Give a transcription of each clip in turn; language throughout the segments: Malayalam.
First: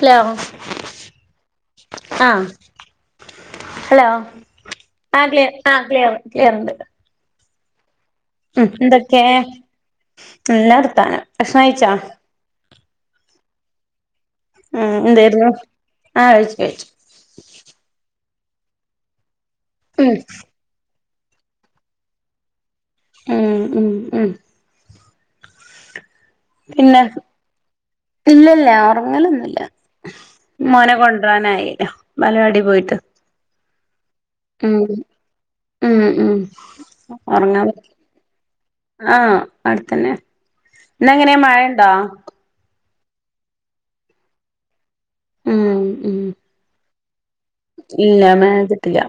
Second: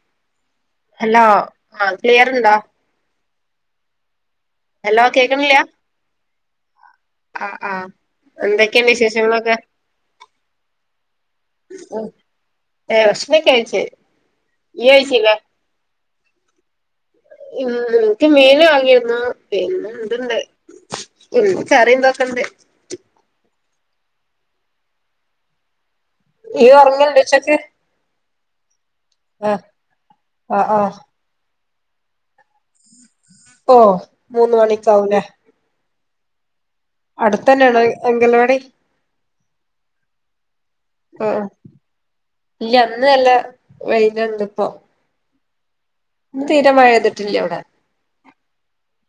ഹലോ ഹലോ ആ ക്ലിയരുണ്ടോ. ഹലോ. ആ ക്ലിയർ ആവ ക്ലിയർ. എന്ത് ആഹ് ആഹ് ഉം എന്തൊക്കെ നല്ല വർത്താനം ഭ ക്ഷണം കഴിച്ചോ? ഏഹ് ഭക്ഷണോക്കെ കഴിച്ചു. ഉം എന്താരുന്നു ആഹ് കഴിച്ചു കഴിച്ചു. ഉ മേലെ വങ്ങിരുന്ന പിന്നെ ഉം എതുണ്ട് എ കറിയന്തോക്കണ്ടേ ആഹ ഉ ഉ ഉറങ്ങഉണ്ട് ഉച്ചക്ക് ഇല്ലല്ലേ ആ അങ്ങനെന്നുമില്ല ആ ആ മോനെ കൊണ്ടു വരാനായി - [unintelligible] ബാലവാടി പോയിട്ട് ഓ മൂന്ന് മണിക്കെ ആവുലേ മ് മ് ഒറങ്ങാൻ അംഗൽവാടി ആ അടുത്തന്നെ ഇന്ന് എങ്ങനെ മഴ ഇണ്ടോ? അന്നല്ല [unintelligible] ഇപ്പോ. മ് ഇന്ന് തീരെ മഴ പെയ്യ്തിട് ഇല്ല മഴേതിട്ടില്ല്യ.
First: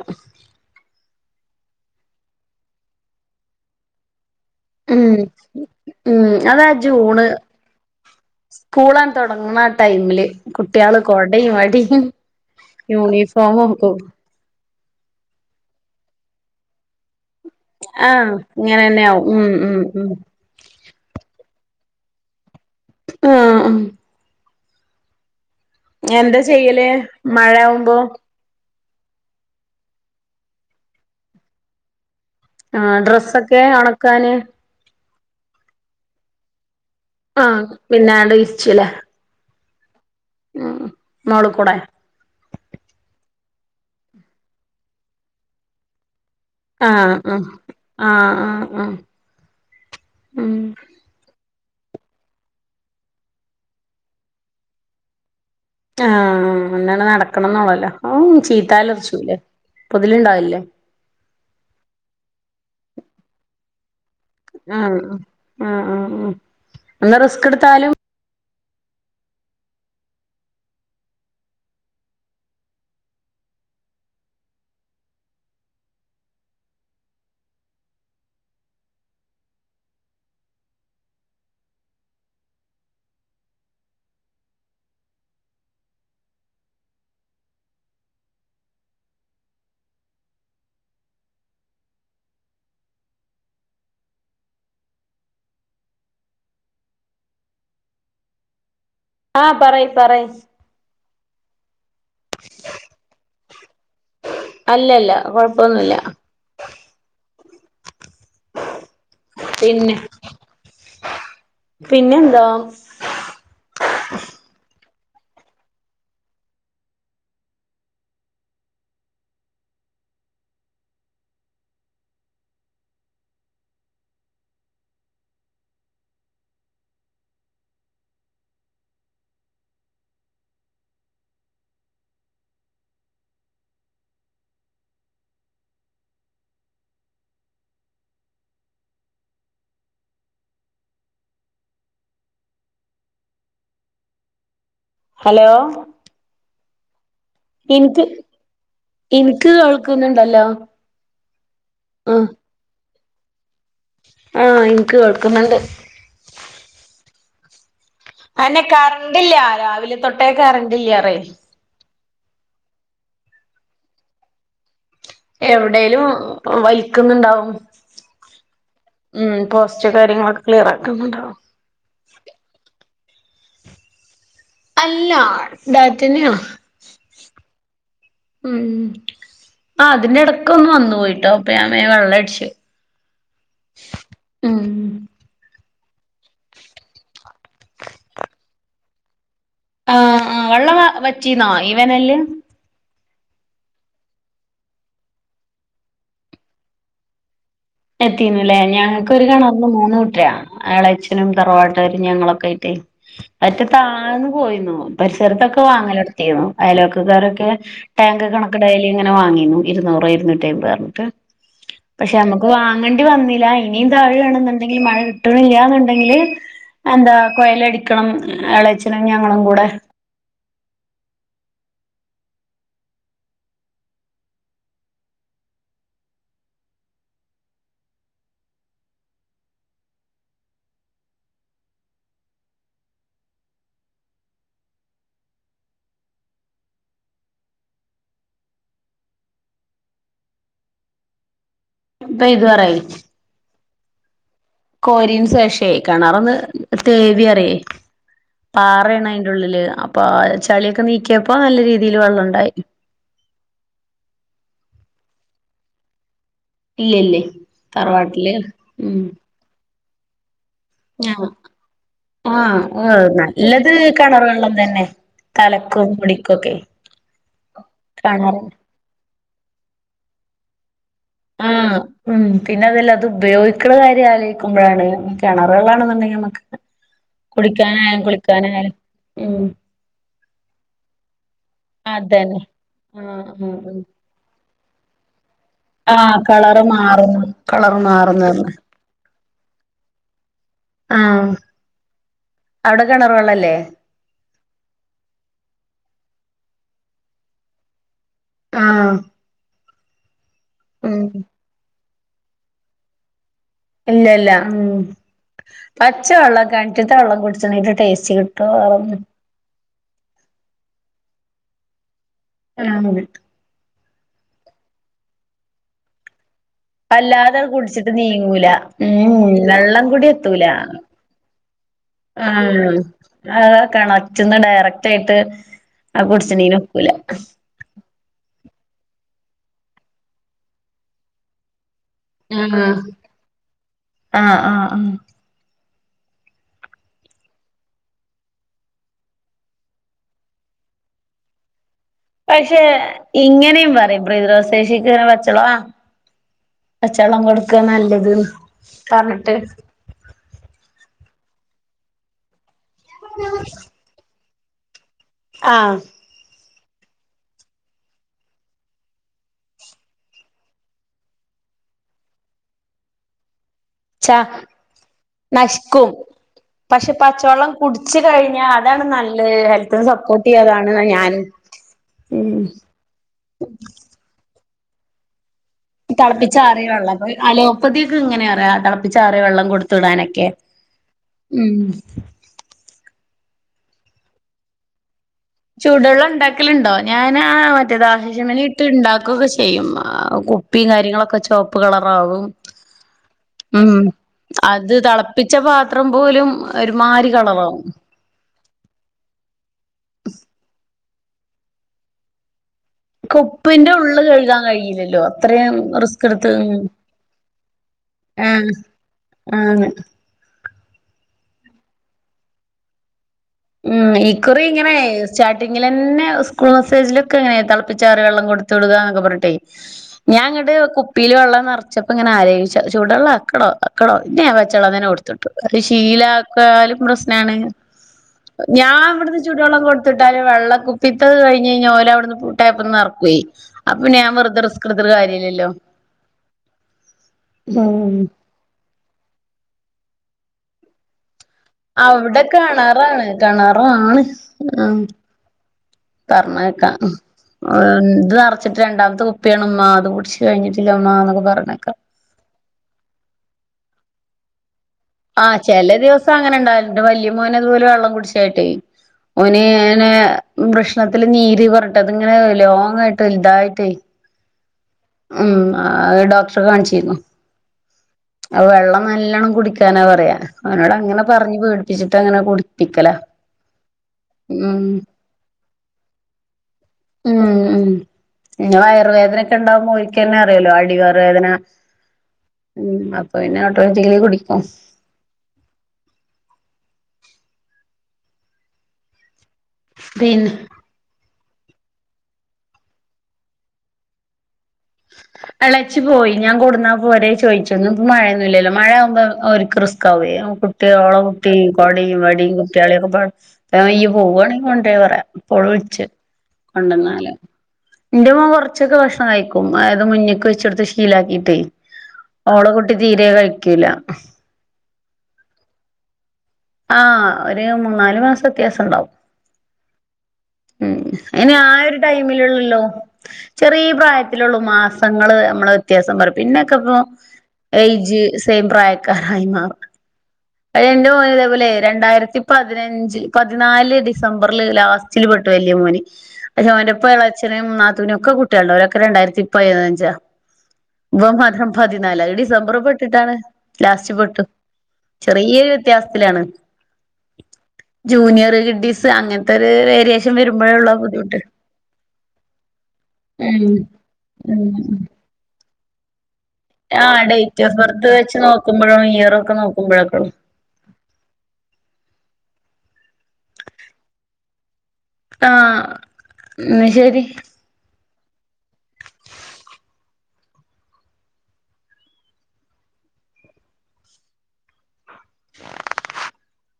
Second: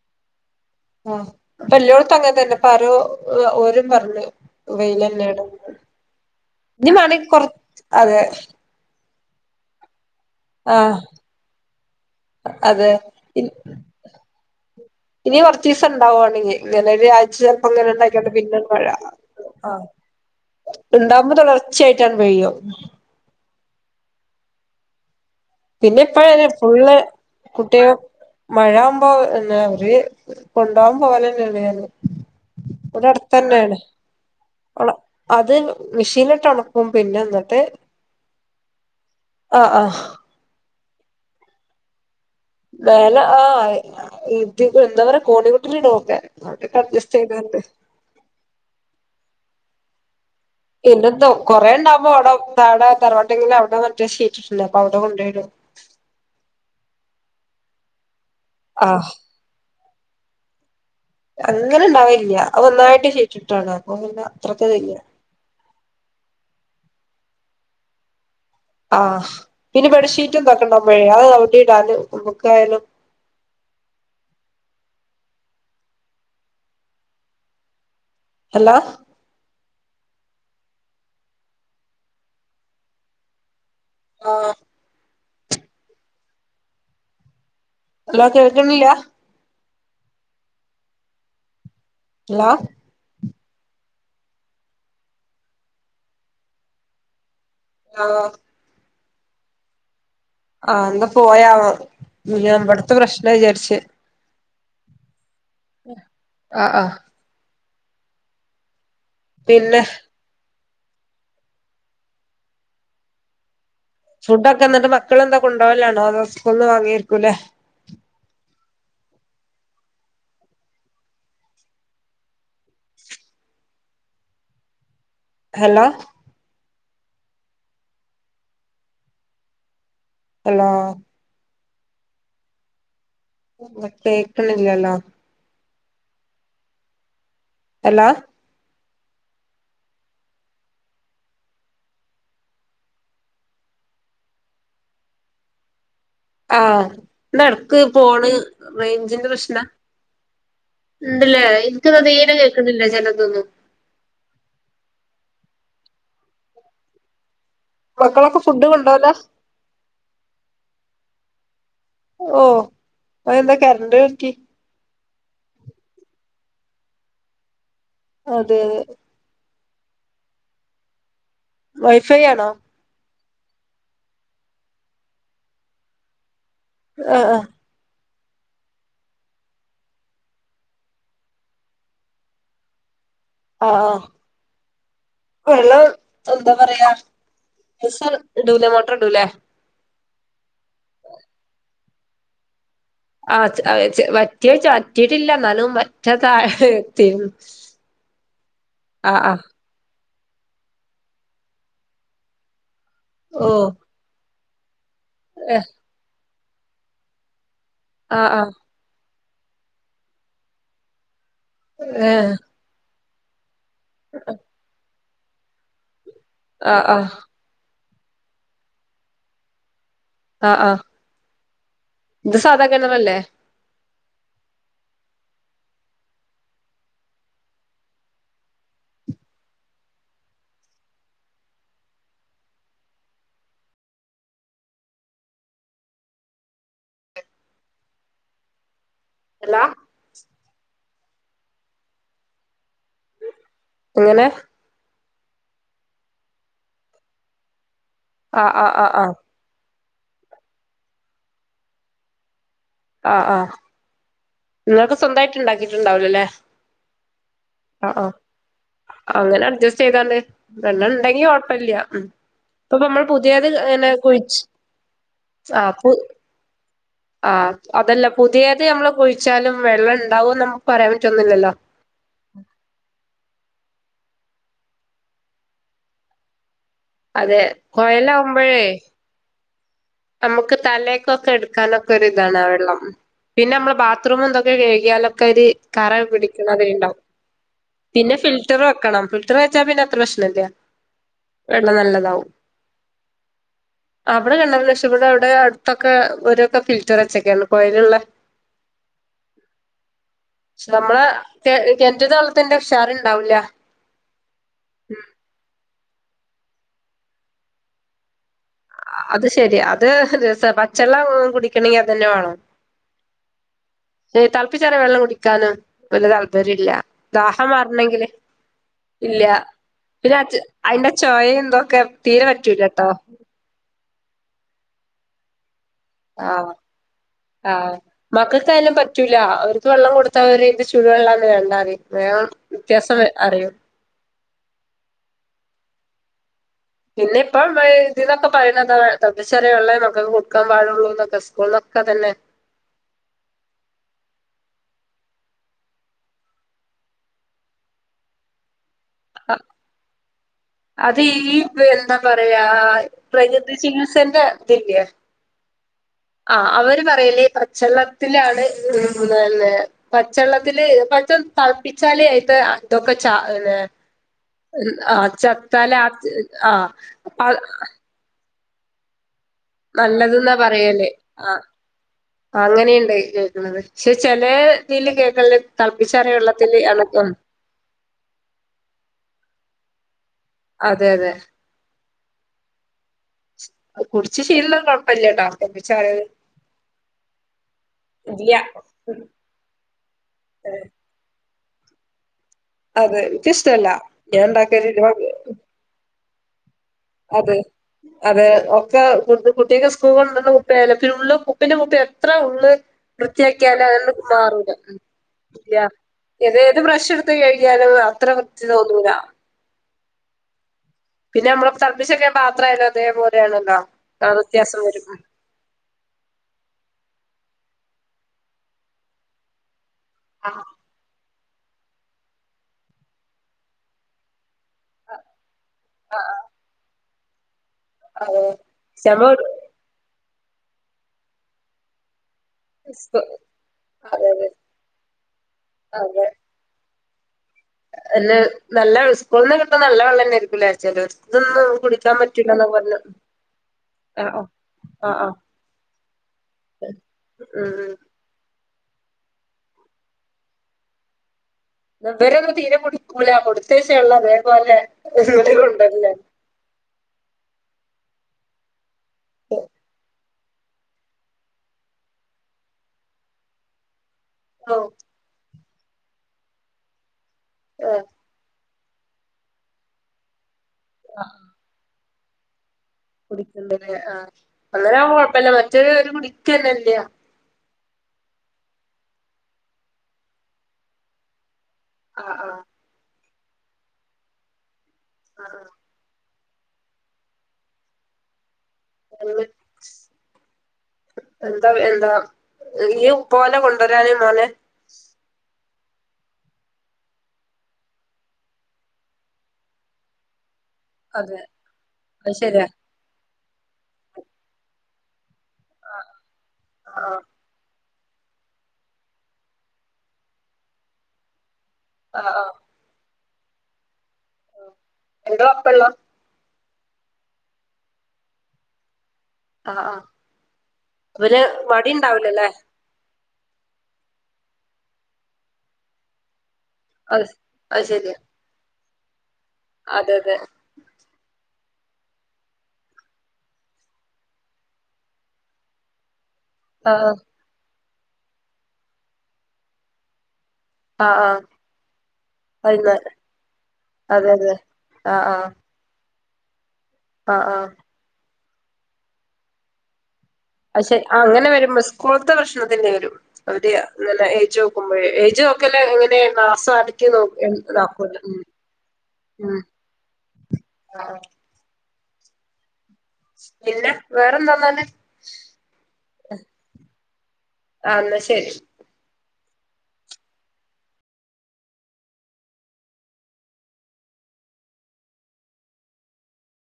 ആ ഇപ്പല്ലോട്ത്തും അങ്ങനെ തന്നെ ഇപ്പ ആരോ ഓരും പറഞു. ഉം ഉം അതാ ഇനി ജൂണ് വേണെങ്കി കൊറ അതെ സ്കൂള തൊടങ്ങ്ണ ആ ടൈമില് ആഹ് കുട്ടിയാള് കൊടയും വടിയും അതെ യൂണിഫോമും കു ഇനി കൊറച്ചീസംണ്ടാവോണ്ട് ഇഞ്ഞ് [unintelligible] ചെലപ്പ ളങ്ങനെ ഇണ്ടായ്ക്കാണ്ട് ആഹ് പിന്നെ മഴ ഇങ്ങനെന്നെ ആവും ഉം ഉം ആഹ് ഉം ഇണ്ടാവുമ്പോ തൊടർ ഉച്ചയിഞ്ഞാണ്ട് ചെയ്യും. ആഹ് ആഹ് പിന്നെ ഇപ്പഴല്ലേ ചെയ്യല് ഫുള്ള് കുട്ടിക മഴയാവുമ്പോ മഴ ഓ പിന്നെ അവര് കൊണ്ടുപോവാൻ പോവലന്നെ ഉള്ളൂ ഞാന് ആഹ് ഡ്രസ്സൊക്കെ ഒണക്കാന് ള്ള അത് മെഷീനിട്ടൊണക്ക് ആഹ് പിന്നെ ആടെ വിരിച്ചുല്ലേ ആഹ് ആഹ് ഉം മോളിക്കൂടെ മേലെ ആഹ് ഇത് ഇതെന്താ പറയാ [unintelligible] ആഹ് അഡ്ജസ്റ്റ് അഹ് ചെയ്താണ്ട് ആഹ് ആഹ് ആഹ് ഉം ഇന്നെന്തോ കൊറേ ഇണ്ടാവുമ്പോ അവടെ താഴെ തറവാട്ടെങ്കില് അവടെ മറ്റേ ശീറ്റിട്ട്ണ്ട് അപ്പൊ അവടെ കൊണ്ടയിടും. ആഹ് അന്നന്നെ നടക്കണന്നൊള്ളല്ലോ [unintelligible] ആഹ് ചീത്താലർച്ചൂലെ പൊതില്ണ്ടാവില്ലേ അങ്ങനെ ഇണ്ടാവില്ല്യ അഒന്നായിട്ട് ശീറ്റ്ട്ടാണ് ആഹ് ആഹ് ആഹ് ആഹ് ഒന്ന് റിസ്ക് ട്ത്താലും ആഹ് പിന്നെ ബെഡ്ഷീറ്റ് തൊക്കണ്ടാകുമ്പഴേ അഅ് എവ്ടീടാല് നമക്കായാലും ഹലോ ആഹ് ഹല്ലോ കേൾക്കണില്ല ഇല്ലാ ആഹ് ആഹ് പറയ് പറയ് ആഹ് എന്ത പോയാ [unintelligible] [unintelligible] പ്രശ്ന- ശ് അല്ലല്ല- കൊഴപ്പൊന്നുല്ല ആഹ് ആഹ് പിന്നെ പിന്നെന്താ ഫുഡക്കെ എന്നിട്ട് വെ ക്ള് എന്താ കൊണ്ടപോകലാണോ അതൊസ്കൂളിന് വാങ്ങിയിരിക്കൂല്ലേ ഹലോ ഹലോ കേക്കണില്ലല്ലോ എല്ലാ ഹലോ ആഹ നടടക്ക് ഇൻക്ക് പോണ് റഞ്ചിന്റെ ഇൻക്ക് പ്രശ്ന കേൾക്കുന്നുണ്ടല്ലോ ഉണ്ടല്ലേ എനക്ക് തേരെ കേക്കുന്നില്ല ച ഉ ആഹ എനിക്ക് കേൾക്കുന്നുണ്ട് മക്കളൊക്കെ അന്നെ ഫുഡ് കൊണ്ടോവലാ കറണ്ട്ല്ല രാവിലെ തൊട്ടേ കറണ്ട്ല്ലറേ ഓ അ എന്താ കരണ്ട്ക്കി എവിടെേലും വലിക്കുന്നുണ്ടാവും അതെ കയങ്ങളക്കെ ക്ലിയറക്കുന്നുണ്ടാവും വൈഫൈ ആണോ അല്ല ഡാറ്റന്നെയണ ആ ആ ഉം ആ അതിന്റെടക്ക് ഒന്ന് വന്നു പോയിട്ടോ അപ്പഞാൻ പോയി വെള്ളം അടിച്ചു ആ ആ വെള്ളം എന്താ പറയാ ദിവസം ഇടൂലെ മോട്ടർ ഇടൂലെ ആ ആ വെള്ളം വറ്റീനാ വേനലിൽ ആ വറ്റിയിട്ടില്ല എന്നാലും വറ്റാ താഴത്തി എത്തിന്നല്ലേ ഞങ്ങക്ക് ഒരു കിണർനു മൂന്നു [unintelligible] അളെച്ഛനും തറവാട്ട്കാരും ഞങ്ങളൊക്കെ ആയിട്ടേ [unintelligible] ഓഹ് താണ് പോയിന്നോ? പരിസരത്തൊക്കെ ഏഹ് വാങ്ങല് [unintelligible] അയലോക്കക്കാരൊക്കെ ടാങ്ക് ആഹ് ആഹ് കണക്ക് ഡയ്ലി. അങ്ങനെ വാങ്ങിന്നു ഇരുന്നൂറ് ഇരുന്നൂറ്റയ്മ്പ അർഞ്ഞ്ട്ട്. ആഹ്. വാങ്ങണ്ടി വന്നിലാ. ഇനീം താഴാണെന്ന്ണ്ടെങ്കില് മഴ കിട്ട കിട്ട്ണില്ലാന്ന്ണ്ടെങ്കില്. ആഹ് ആഹ് അന്ത കൊയൽ അടി ണം എളേച്ചിനും ഞങ്ങളും കൂടെ ആഹ് കിണറല്ലെ എന്ത് സാധാ കിണറല്ലെ? ഹാലോ ഇപ്പം ഇതുപറായി. എങ്ങനെ? കോരിന് ശേഷ കെണാറന്ന് തേവി തേവിയാല ആഹ് ആഹ് ആഹ് പാറയണ ആഹ് അയിന്റെ ഉള്ളില് അപ്പ ചളിയൊക്കെ നീക്കിയപ്പോ നല്ല രീതിയിൽ വെള്ളം ഉണ്ടായി ആഹ ആഹ നിങ്ങൾക്ക് സ്വന്തമായിട്ട് ഉണ്ടാക്കിട്ടുണ്ടാവലോ അല്ലേ ഇല്ല ഇല്ലേ തറവാട്ടില് ഉം ചെയ്താല് വെണ്ണ ഉണ്ടെങ്കി ആ കൊഴപ്പില്ല ഉ ആഹ് ഇപ്പൊ ഏ നമ്മൾ പുതിയത് നല്ലത് അങ്ങനെ കിണർ കുഴച്ച് വെള്ളം തന്നെ ആ തലക്കും മുടിക്കൊക്കെ ആ അതല്ല കിണറ് പുതിയത് നമ്മള് കുഴ വച്ചാലും വെള്ളം ഉണ്ടാവും നമുക്ക് പറയാൻ ആ പറ്റൊന്നില്ലല്ലോ ഉം പിന്നെ അതല്ല അത് ഉപയോഗിക്കുന്ന കാര്യല്ലേ നക്ക്പോഴാണ് കണറ് വെള്ളാണെന്നുണ്ടെങ്കിൽ നമുക്ക് [unintelligible] അതെ കുളിക്കാനായാലും കൊയലാവുമ്പഴേ കുളിക്കാനായാലും ഉ നമുക്ക് തലേക്കൊക്കെ എടുക്കാനൊക്കെ ഒ ഇതാണ് അതന്നെ ആ വെള്ളം ആഹ് പിന്നെ നമ്മള് ആഹ് ബാത്റൂം എന്തൊക്കെ ഇ അല്ല ആഹ് കളറ് മാറുന്നു കളറ് പിന്നെ മാറുന്നു ഫ പറഞ്ഞ് വെ വെന്ന ആഹ് ന അവിടെ കിണർ വെള്ളല്ലേ ഇവിടെ ഇവിടെ അടുത്തൊക്കെ ഒരുഓരൊക്കെ ഫിൽറ്റർ വെച്ചൊക്കെയാണ് കോയിലുള്ള ആഹ നമ്മള എ എന്റെ താള്ളത്തിന്റെ ഉക്ഷാറണ്ടാവില്ല പിന്നല്ല. ആം പച്ച വെള്ളം കെണറ്റിൽത്ത വെള്ളം കുടിച്ചാ ടേസ്റ്റ് കിട്ടും [unintelligible] [unintelligible] പച്ചെല്ലാം കുടിക്കണ [unintelligible] ഏയ് തെളപ്പിച്ചാറിയാ വെള്ളം കുടിക്കാന് വല്ലൃ താൽ രില്ല അല്ലാതെ ദാഹം കുടിച്ചിട്ട് മാറണെങ്കില് നീങ്ങൂല ഉം ഇല്ല വെള്ളം കൂടി പിന്നെ എത്തൂല അതിന്റെ ചൊവ എന്തൊക്കെ തീരെ പറ്റൂലട്ടോ കെണറ്റിന്ന് ഡയറക്റ്റ് ആയിട്ട് അത് ആഹ് കുടിച്ച്ണീന് ഒക്കൂല ആഹ് മക്കൾക്കായല്ലാം പറ്റ് പറ്റുലാ അവർക്ക് വള്ളം കൊടുത്താ അവര് ചൂട് വെള്ളാന്ന് വേണ്ടാന്ന് വേഗം ആഹ് വ്യത്യാസം അറിയോ ആഹ് ആഹ് ആഹ് പിന്നെ ഇപ്പം ഇതിന്നൊക്കെ പറയുന്ന തൾപ്പിച്ചാറിയ വെള്ളെ മക്കൾക്ക് കൊടുക്കാൻ പാടുള്ളൂ എന്നൊക്കെ സ്കൂൾക്കെ പക്ഷെ ഇങ്ങനെയും പറയും [unintelligible] പച്ചള പച്ചളം കൊടുക്ക നല്ലത് പറഞ്ഞിട്ട് അത് ഈത് ന്താ പറയാ പ്രകൃതി ചികിത്സന്റെ ഇല്ല്യ ആഹ് ആ അവര് പറയല്ലേ പച്ചെള്ളത്തിലാണ് പച്ചെള്ളത്തില്ൽ പച്ച തൾപ്പിച്ചാലേ അയിത്തെ ഇതൊക്കെ ച ച ആ ചത്താല നശിക്കും ആഹ് പക്ഷെ ആഹ പച്ചവെള്ളം കുടിച്ച് കഴിഞ്ഞാ അതാണ് നല്ല- നല്ലത് യെന്നാ പറയല് ആ ഉം അങ്ങനെയുണ്ട് കേക്കണത് പക്ഷെ ചെല- നീല കേക്കല്ല [unintelligible] തെളപ്പിച്ചാറിയ വെള്ളം അലോപ്പതിക്കെ ഇങ്ങനെ പറയ്ക തെളപ്പിച്ചാറിയ വെള്ളം കൊടുത്ത വിടാനൊക്കെ അതെ അതെ ഉം കുടിച്ച് ശീല്ലയുള്ളവര് കാണും ചൂട് വെള്ളം ഉണ്ടാക്കലുണ്ടോ ഞാൻ ആ മറ്റേ ഇല്ല്യ ദാഹശമിനി ഇട്ട് ഉണ്ടാക്കുകൊക്കെ ചെയ്യും കുപ്പിയും കാര്യങ്ങളൊക്കെ ചോ- ഉപ്പ് കളറാവും അതെ ഇനിക്ക ഇഷ്ടല്ല ഉം ഞാൻ ഉണ്ടാക്ക അത് തിളപ്പിച്ച [unintelligible] പാത്രം പോലും ഒരുമാതിരി അതെ കളറാവും അതെ ഒക്കെ കു കുട്ടിയക്കെ സ് സഖ ഉപ്പ പിന്നെ ഉള്ള ഉപ്പിന്റെ മുപ്പ എത്ര ഉള്ളള് ക്ക് വൃത്തിയാക്കിയാലും ഉപ്പിന്റെ ഉള്ള് അ കഴുകാൻ മാറൂല്ല കഴിയില്ലല്ലോ അത്രയും റിസ്ക് എടുത്ത് ഏത് ഏത് ഉം പബ്രഷ് എടുത്ത കഴിഞ്ഞാലും അത്ര വൃത്തി ആഹ് തോന്നൂല ആണ് പിന്നെ നമ്മള തർപ്പിച്ചൊക്കെ മാത്രല്ലോ അതേപോലെ ഉം ഈക്കറി ഇങ്ങനെ സ്റ്റാർട്ടിങ്ങിൽ തന്നെ സ്കൂൾ മെസ്സേജില് ഒക്കെങ്ങനെ തിളപ്പിച്ചറിയ വെള്ളം കൊടുത്തുടുവിട്ക എന്നൊക്കെ പറഞ്ഞട്ടെ ആ ഞാൻങ്ങടെ പപ്പീൽ വെള്ളം നിറച്ചപ്പോൾ ഇങ്ങന ആോചിച്ച ചൂടുെള്ളം അക്കടോ അക്കടോ ഇന്നെ വച്ചെള്ളം തനെ കൊടുത്തിട്ടു അത് ആ ശീലക്കാലും പ്ര ാണ് ആ അതെ ഞാൻ ക്ഷമ ഇവിടുന്ന് ചുടുവെള്ളം കൊടുത്ത് വെള്ളം കുപ്പിത്തല് കഴിഞ്ഞ് കഴിഞ്ഞാ ഓല അവിടുന്ന് നിറക്കുവേ അപ്പറന്നെ അതെ ഞാൻ അതെ വെറുതെ റിസ്ക് എടുത്തിരുന്ന് കാര്യല്ലല്ലോ ഉം എന്നെ നല്ല സ്കുളിന്ന് കിട്ടന്നത് നല്ല വള്ളം തന്നായിരികും നിറച്ചത് അവിടെ കിണാറാണ് കിണാറ ആണ് ആഹ് ആഹ് ആഹ് ആഹ് പറഞ്ഞക്കാം ഉം എ വച്ചിട്ട രണ്ടാമത്തെ കുപ്പയാണ് ഉമ്മ അത് കുടിച്ച് കഴിഞ്ഞിട്ടില്ല ഉമ്മ എന്നൊക്കെ പറഞ്ഞു ഇവറൊന്നും തീരെ കുടിക്കൂല കൊടുത്തയച്ച വെള്ളം [unintelligible] ആഹ് ചില കൊണ്ടരലാണ് ദിവസം അങ്ങനെ ഉണ്ടാകില്ലണ്ട് വല്യ മോനതുപോലെ വെള്ളം കുടിച്ചായിട്ടേ ഓന് അയിന് വൃഷ്ണത്തില് നീര് പറഞ്ഞിട് അതിങ്ങനെ ലോങ്ങ ആയിട്ട് വലുതായിട്ട ഓ ഉം ഡോക്ടറെ കാണിച്ചിരുന്നു ആ അത് വെള്ളം നല്ലോണം കുടിക്കാനാ പറയാ ഞങ്ങള് അങ്ങനെ പറഞ് പേടിപ്പിച്ചു ഇ അങ്ങനെ കൊ കുടിക്കേ ആഹ അന്നേര കൊഴപ്പല്ല മറ്റേ ഒരു കുടിക്കന്നെല്ല ഇങ്ങ വയറ വേദനൊക്കെ ഉണ്ടാവും ന്നെ അറിയല്ലോ അടിവേതന ആഹ് ആഹ് ഉം അത പിന്നെ ഓട്ടോവാറ്റിക്കലി കുടിക്കും ആഹ ആഹ [unintelligible] സ്പെന് എന്താ എന്താ ഈ പോലെ കൊണ്ടുവരാന മോനെ അളച്ചു പോയി ഞാൻ കൊടുന്നാ പോരെ ചോദിച്ചോന്ന ഇ മഴയൊന്നുമല്ലല്ലോ മഴയാവുമ്പോ അവും റിസ്ക് ആവേ ഒള അതെ കുുട്ടി കോട അത് വടി ശെരിയാ കുട്ടയാളിയ ഒക്കെപക്സ അപ്പ യ പോവാണെങ്കിൽ കൊണ്ട പറയാ പൊഴിച്ച് ആഹ് കൊണ്ടന്നാല് ഇന്റെമ്മ കുറച്ചൊക്കെ ഭക്ഷണം കഴിക്കും ഉമാത് മുന്നേക്ക് വെച്ചടുത്ത് ശീലാക്കിയിട്ടേ ആഹ് ഓള കുട്ടി തീരെ കഴി വക്കില്ല എന്റെ കൊഴപ്പള്ള ആഹ് ഒരു മൂന്നാലു മാസം വ്യത്യാസം ഉണ്ടാവും ആഹ് ആഹ് ഉം ഇവന് ഇനി ആ മടി ഒരു ഇണ്ടാവൂലല്ലേ ടൈമിലള്ളല്ലോ ചെറിയ പ്രായ ത്തിലുള്ളൂ മാസങ്ങളൾ നമ്മള് വ്യത്യാസം പറയും പിന്നെ ഇപ്പോ അത് സ് അത് ശരിയാ എയ്ജ് സേയ്മ് പ്രായം ഹമാറ അതെ അതെ [unintelligible] ഇതേപോലെ രണ്ടായിരത്തി പതിനഞ്ച് പതിനാല് ഡിസംബറില് ലാസ്റ്റില് പെട്ടു വല്യ മോന് ഓൻ്റൊപ്പം ആഹ് എളയച്ഛന്നും ഉമ്മാ നാത്തൂനൊക്കെ കുട്ടികളുണ്ട് ഓൻ രണ്ടായിരത്തി പതിനഞ്ചാ- ആഹ് ഇവൻ ആഹ് മാത്രം പതിനാല് അത് ഡിസംബറിൽ വൈകുന്നേരം പെട്ടിട്ടാണ് ലാസ്റ്റ് അതെ പെട്ടു. അതെ ആഹ് ആഹ് ചെറിയ ഒരു വ്യത്യാസം പത്തിലാണ് ആഹ് ആഹ് ജൂനിയർ ഡിസ് അങ്ങനത്തൊരു റേഡിയേ പക്ഷെ അങ്ങനെ വരുമ്പോ സ്കൂളത്തെ ഭക്ഷണത്തിന്നേ വരും ഉം അവര്- ഇല്ല ഏജ് നോക്കുമ്പോഴേ നമ്മക്കെല്ലാ എങ്ങനേ ആ ഡേറ്റോ ബർത്ത് വെച്ച് നോക്കുമ്പോഴ ഇയറൊക്കെ ഉം നോക്കുമ്പോഴൊക്കള്ളും ആ പിന്നെ വേറെന്താന്നാന് ആ ഉ ശരി [unintelligible] [inaudible]